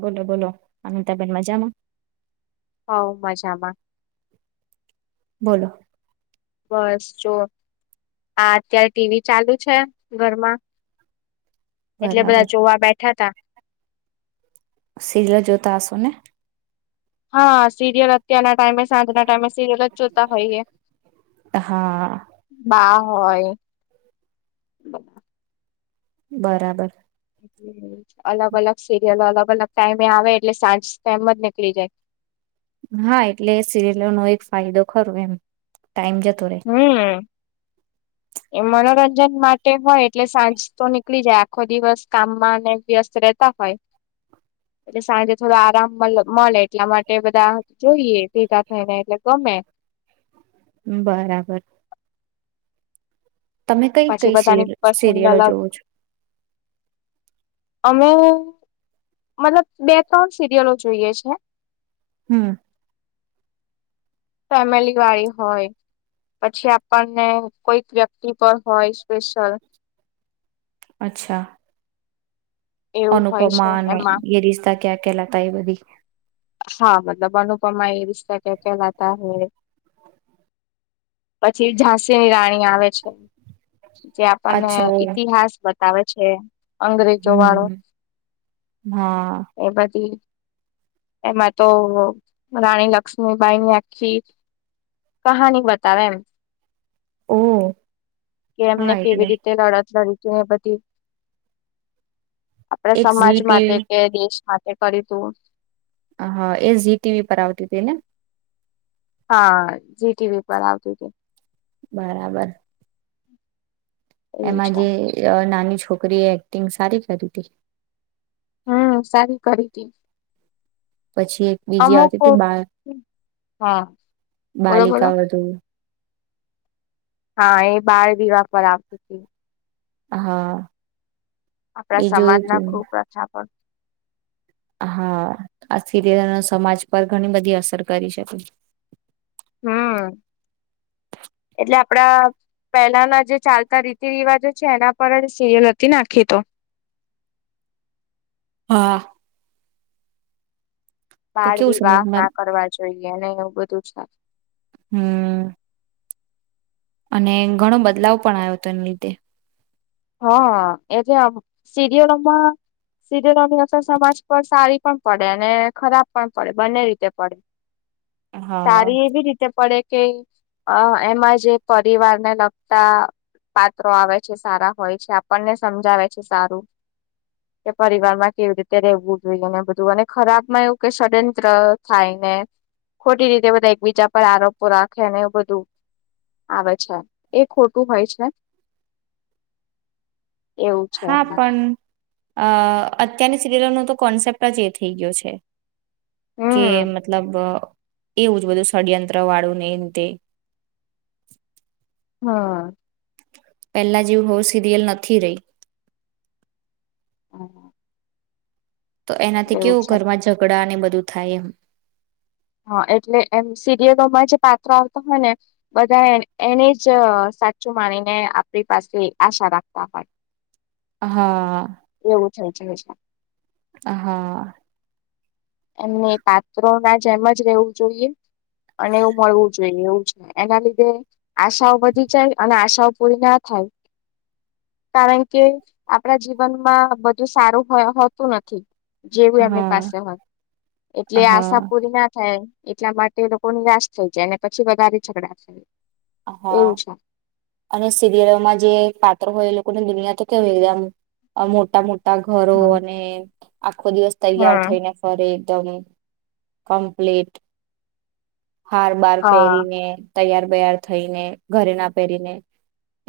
બોલો બોલો અમીતાબેન મજામાં હોવ મજામાં બોલો બસ જો આ અત્યારે ટીવી ચાલુ છે ઘરમાં એટલે બધા બરાબર જોવા બેઠા તા [unintelligible] જોતા આસોને હા સીરીયલ ત્યાંના ટાઈમે સાંજ ના ટાઈમે સીરીયલ જ જોતા હોઈએ હા બા હોય બરાબર અલગ અલગ સિરિયલ અલગ અલગ ટાઈમે આવે એટલે સાંજ ટાઈમ જ નીકળી જાય હા એટલે સિરિયલો નો એક ફાયદો ખરો એમ ટાઈમ જતો રે હમ એ મનોરંજન માટે ટે હોય એટલે સાંજ તો નીકળી જાય આખો દિવસ કામમાં ને વ્યસ્ત રહેતા હોય એટલે સાંજે થોડો આરામ મલ મલે એટલા માટે બધા જોઈએ ભેગા થઈને એટલે ગમે બરાબર તમે કઈ પાછી કઈ બધાની સિરિયલ પસંદ સિરિયલો અલગ જોવો છો અમે મતલબ બે ત્રણ સિરિયલો જોઈએ છીએ. હમ ફેમિલી વાળી હોય પછી આપણને કોઈક વ્યક્તિ પર હોય સ્પેશિયલ અચ્છા એવું હોય છે અનુપમા અને એમાં યે રિશ્તા ક્યાં કેલાતા એ બધી હા મતલબ અનુપમા, યે રિસ્તા ક્યાં કેહલાતા હે, પછી ઝાંસી ની રાણી આવે છે. જે આપણને અચ્છા ઓ ઈતિહાસ બત બતાવે છે અંગ્રેજો વાળો હમ હા એ બધી એમાં તો રાણી લક્ષ્મીબાઈની આખી કહાની બતાવે એમ ઓહ! કે એમને કેવી રીતે લડત લડી કે પતી આપણા એક સમાજ ઝી માટે ટીવી કે દેશ માટે એ કરી તું હહ એ ઝી ટીવી પર આવતી તી ને. હા જી ટીવી પર આવતી તી. બરાબર. [inaudible] એવું એમાં છે જે અ નાની છોકરીએ એક્ટિંગ સારી કરીતી. હમ્મ સારી કરીતી. પછી એક બીજી આવતી તી બા હા બોલો બોલો બાલિકાવધુ. હા એ બાળ વિવાહ પર આવતી તી. હા. આપણા એ જોયું સમાજના તું કુપ્રથા પર હા આ સિરિયલનો સમાજ પર ઘણી બધી અસર કરી છે. હમ્મ. એટલે આપડા પહેલાના જે ચાલતા રીતિ-રિવાજો છે એના પર જ સીરીયલ હતી ને આખી તો. હા. તો બાળ કેવું વિવાહ સમજમાં ના કરવા જોઈએ અને એવું બધું. [inaudible] હમ્મ. અને ઘણો બદલાવ પણ આયો તો એને લીધે. હા એ જે આપ સીરિયલોમાં સીરિયલોની અસર સમાજ પર સારી પણ પડે અને ખરાબ પણ પડે બંને રીતે પડે. હા સારી એવી રીતે પડે કે અ એમાં જે પરિવાર ને લગતા પાત્રો આવે છે સારા હોય છે આપણને સમજાવે છે સારું કે પરિવારમાં કેવી રીતે રેવું જોઈએ અને બધું અને ખરાબ માં એવું કે ષડયંત્ર થાયને ખોટી રીતે બધા એકબીજા પર આરોપો રાખેને એવું બધું આવે છે એ ખોટું હોય છે. એવું છે હા એમા. પણ અ અત્યારની સિરિયલનો તો કોન્સેપ્ટ જ એ થઈ ગયો છે. કે હમ મતલબ એવું જ બધું ષડયંત્ર વાળુંને એ ને તે. હા. પહેલા જેવું હો સિરિયલ નથી રહી. હમ્મ. તો એનાથી કેવું ઘરમાં ઝઘડા ને બધું થાય એમ. હા એટલે એમ સિરિયલોમાં જે પાત્ર આવતા હોય ને બધા એને જ સાચું માનીને આપણી પાસે આશા રાખતા હોય. હા. જય જય કૃષ્ણ. હ હા. એમને પાત્રો ના જેમ જ રહેેવું જોઈએ. અને એવું મળવું જોઈએ એવું. એના લીધે આશાઓ વધી જાય અને આશાઓ પૂરી ના થાય, કારણ કે આપણા જીવનમાં બધું સારું હોતું નથી. જેવું એમની હા પાસે હોય. એટલે આશા હા. પૂરી ના થાય. એટલા માટે લોકો ની રાશ થઈ જાય અનેને પછી વધારે ઝગડા છે. હા, અને સિરિયલમાં જે પાત્ર હોય પને દુનિયા ત કે વેખ મોટા મોટા ઘરો હમ અને આખો દિવસ તૈયાર થઈને ફરે. એકમ કમપ્લીટ. હાર બાર હા પહેરીને. તૈયાર બૈાર થઈને ઘરે ના પહેરીને.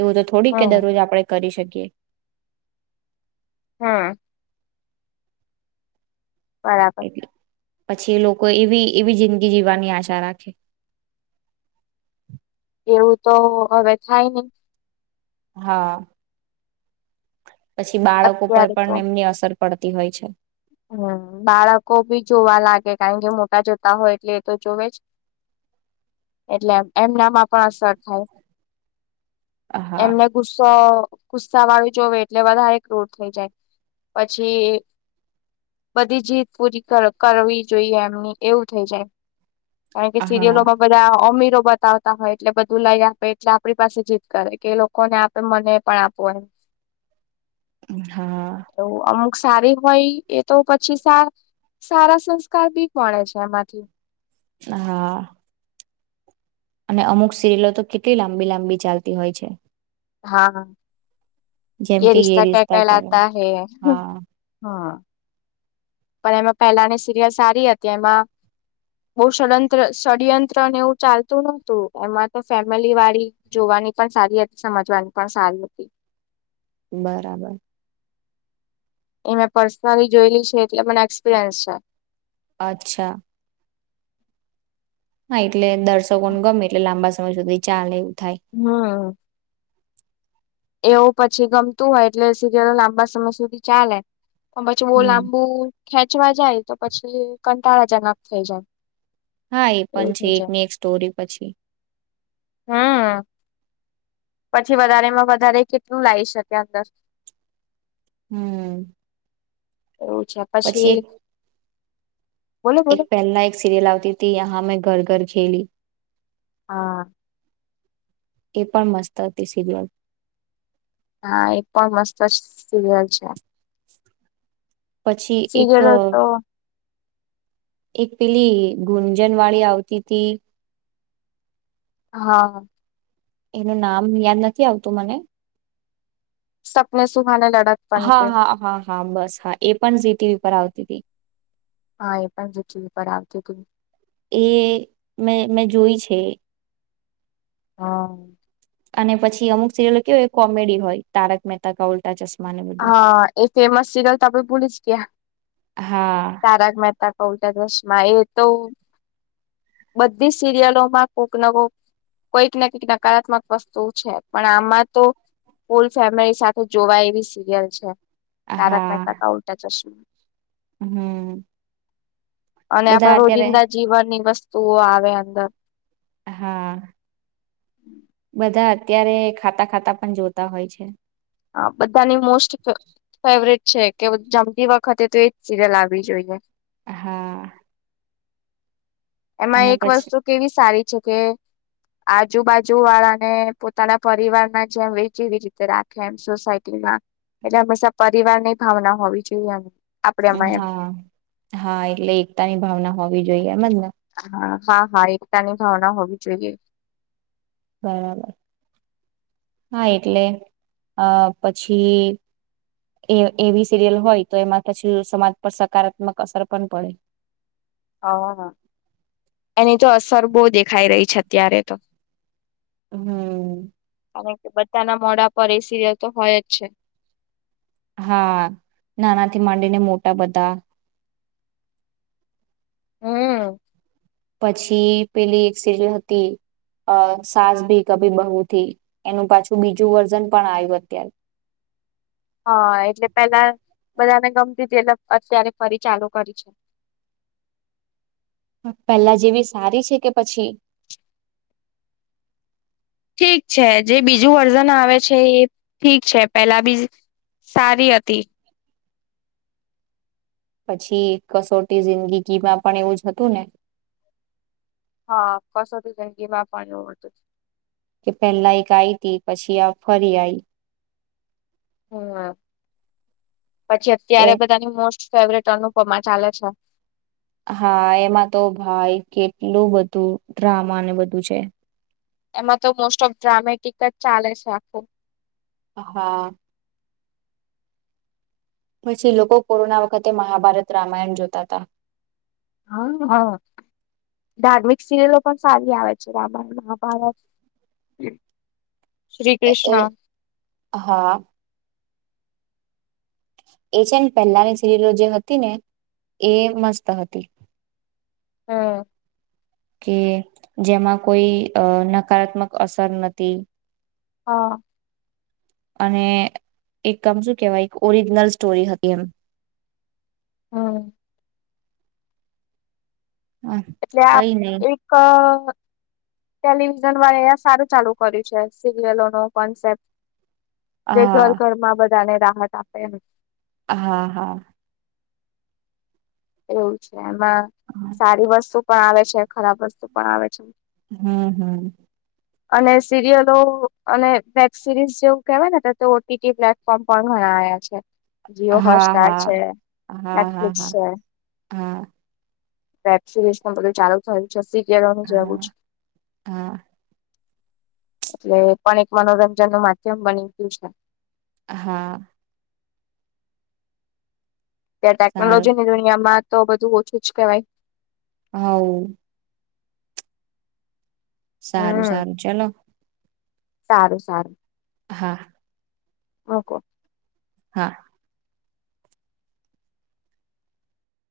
એવું તો થોડીક કે હમ દરરોજ આપડણે કરી શકીએ. શકીએ. હા. બરાબર. એટલે પછી એ લોકો એવી એવી જિંદગી જીવવાની આશા રાખે એવું તો હવે થાય નહી. હા. પછી બાળકો પર અત્યારે તો પણ એમની અસર પડતી હોય છે. હમ બાળકો ભી જોવા લાગે કારણ કે મોટા જોતા હોય એટલે એ તો જોવે, એટલે એમના માં પણ અસર થાય. હા એમને ગુસ્સો ગુસ્સા વાળી જોવે એટલે વધારે ક્રૂર થઈ જાય, પછી બધી જીત પૂરી કરવી જોઈએ એમની એવું થઈ જાય. કારણ કે હા. સિરિયલોમાં બધા અમીરો બતાવતા હોય એટલે બધું લઈ આપે એટલે આપણી પાસે જીત કરે કે એ લોકોને આપે મને પણ આપું એ. હા. સારી હોય એ તો પછી સારા સંસ્કાર બી મળે છે એમાંથી. હા. અને અમુક સિરિલો તો કેટલી લાંબી લાંબી ચાલતી હોય છે. હા. જેમ એ કે યે રિશ્તા ક્યા ક્યા કહેવાય લતા હૈ, હા હા. પણ એમાં પહેલાની સિરિયલ સારી હતી એમાં બવ ષડંત્ર ષડયંત્ર એવું ચાલતું નતું એમાં તો ફેમિલી વાળી જોવાની પણ સારી હતી, સમજવાની પણ સારી હતી. બરાબર. એ મેં પર્સનલી જોયલી છે એટલે મને એક્સપિરિયન્સ છે. અચ્છા. હા એટ લે દર્શકો નો ગમે એટલે લાંબા સમય સુધી ચાલે. થાય હમ્મ. એવું પછી ગમતું હોય એટલે સીરયલ લાંબા સમય સુધી ચાલે. ક પછી બો હમ લાંબુ ખેંચવા જાય તો પછી કંટાળા જનક થઈ જાય. હા એ પણ એવું છે થઈ એકની એક સ્ટોરી પછી. હમ્મ, પછી વધારેમાં વધારે કેટલું લાવી શકે અંદર. હમ્મ. એવું છે પછી બોલો એક બોલો પેલા એક સિરિયલ આવતી તી હામે ઘર કર ખેલી. હા. એ પણ મસ્ત હતી સીરિયલ. હા એ પણ મસ્ત જ સિરિયલ છે. પછી એક અ સિરિયલો તો એક પેલી ગુંજન વાળી આવતી તી. હા. એનું નામ યાદ નથી આવતું મને. શકમે સુખ હા હા હા હા બસ હા એ પણ સીટીવી ઉપર આવ તી તી. હા એ પણ જી ટી વી પર આવતી તી. એ મે મેં જોય છે એ. હા. અને પછી અમુક સિરિલો કેવી કોમેડી હોય તારક મહેતા કા ઉલ્ટા ચશ્ હા એ ફેમસ સિરિયલ તો આપ ભૂલી જ ગયા હા તારક મહેતા કા ઉલ્ ટા ચશ્મા એ તો બધી સિરિયલોમાં કોક ને કોક કઈક ને કઈક નકારાત્મક વસ્તુ છે પણ આમાં તો ફૂલ ફેમિલી સાથે જોવાય એવી સી યલ છે. તારક મહેતા કા ઉલટા ચશ્મા. હમ્મ. અને આપડા રોજિંદા જીવન ની વસ્ તુ આવે અંદર હા. [inaudible] બધા અત્યારે ખાતા-ખાતા પણ જોતા હોય છે. હા, બધાની મોસ્ટ ફ ફેવરેટ છે કે જમતી વખતે તો એજ સિરિયલ આવી જોઈએ હા એમાં અને એક પછી વસ્તુ કેવી સારી છે કે આજુબાજુ વાળાને પોતાના પરિવારના જેમ એવી એવી જ રીતે રાખે એમ સોસાયટીમાં એટલે હંમેશા પરિવારની ભાવના હોવી જોઈએ એમ આપડે એમાં એમ હા, હા, એટલે એકતાની ભાવના હોવી જોઈએ એમજ ને હા, હા, હા એકતાની ભાવના હોવી જોઈએ બરાબર. હા એટલે અ પછી એ એવી સિરિયલ હોય તો એમાં પછી સમાજ પર સકારાત્મક અસર પણ પડે. હ એની તો અસર બઉ દેખાઈ રહી છે અત્યારે તો. હમ અને બધાના મોઢા પર એ સિરિયલ તો હોય જ છે. હા નાના થી માંડીને મોટા બધા હમ પછી પેલી એક સિરિલ હતી. અ સાસ ભી કભી બહુથી એનું પાછું બીજું વર્ઝન પણ આયું અત્યારે હા એટલે પેલા બધાને ગમતી તી અત્યારે ફરી ચાલુ કરી છે. પહેલા જેવી સારી છે કે પછી ઠીક છે. જે બીજું વર્ઝન આવે છે એ ઠીક છે. પેલા બી સારી હતી પછી કસોટી જિંદગીમાં પણ એવું જ હતું ને હા, કસોટી જિંદગીમાં પણ એવુ હતું જ. કે પહેલા એક આઈ તી પછી આ ફરી આઈ [unintelligible] પછી તો એ અત્યારે બધાની મોસ્ટ ફેવરેટ અનુપમાં ચાલે છે. હા, એમાં તો ભાઈ કેટલું બધું ડ્રામાને બધું છે. એમાં તો મોસ્ટ ઓફ ડ્રામેટિક જ ચાલે છે આખુ. હા પછી લોકો કોરોના વખતે મહાભારત-રામાયણ જોતા તા હ હ. ધાર્મિક સિરિયલો પણ સારી આવે છે. રામાયણ મહાભારત. [inaudible] એ કૃષ્ણ એ હા. એ છે ને પહેલાની સિરિયલો જે હતી ને એ મસ્ત હતી. હન કે જેમાં કોઈ અ નકારાત્મક અસર નતી. હા અને એક અમ શું કેવાય એક ઓરિજનલ સ્ટોરી હતી એમ. હમ એટલે આ કઈ નહી એક ટેલિવિઝન વાળાએ આ સારું ચાલુ કર્યું છે સિરિયલો ન કોન્સેપ્ટ જે હા ઘર-ઘરમાં બધા જાને રાહત આપે. હા હા. એવું છે. એમાં સારી વસ્તુ. પણ આવે છે ખરાબ વસ્તુ પણ આવે છે. હમ હમ. અને સિરિયલો અને વેબ સિરીઝ જેવું કેહેવાય ને ઓ પ્લેટફોર્મ પણ ઘણા આવ્યા છે. જીઓ હા હોટસ્ટાર હા છે હા હા નેટફ્લિક્સ હા છે. [inaudible] વેબ સિરીઝમાં બધું ચાલુ થયેું છે. કળનું જાગું છ. હા હા એટલે એ પણ એક મનોરંજન નું માધ્યમ બની ગયું છે. હા. ત્યાં સારું ટેકનોલોજી ની દુનિયામાં. તો બધું ઓછું જ કેહેવાય. હા. સારું હમ સારું ચલો. સારું સારું. હા. હ કો. હા.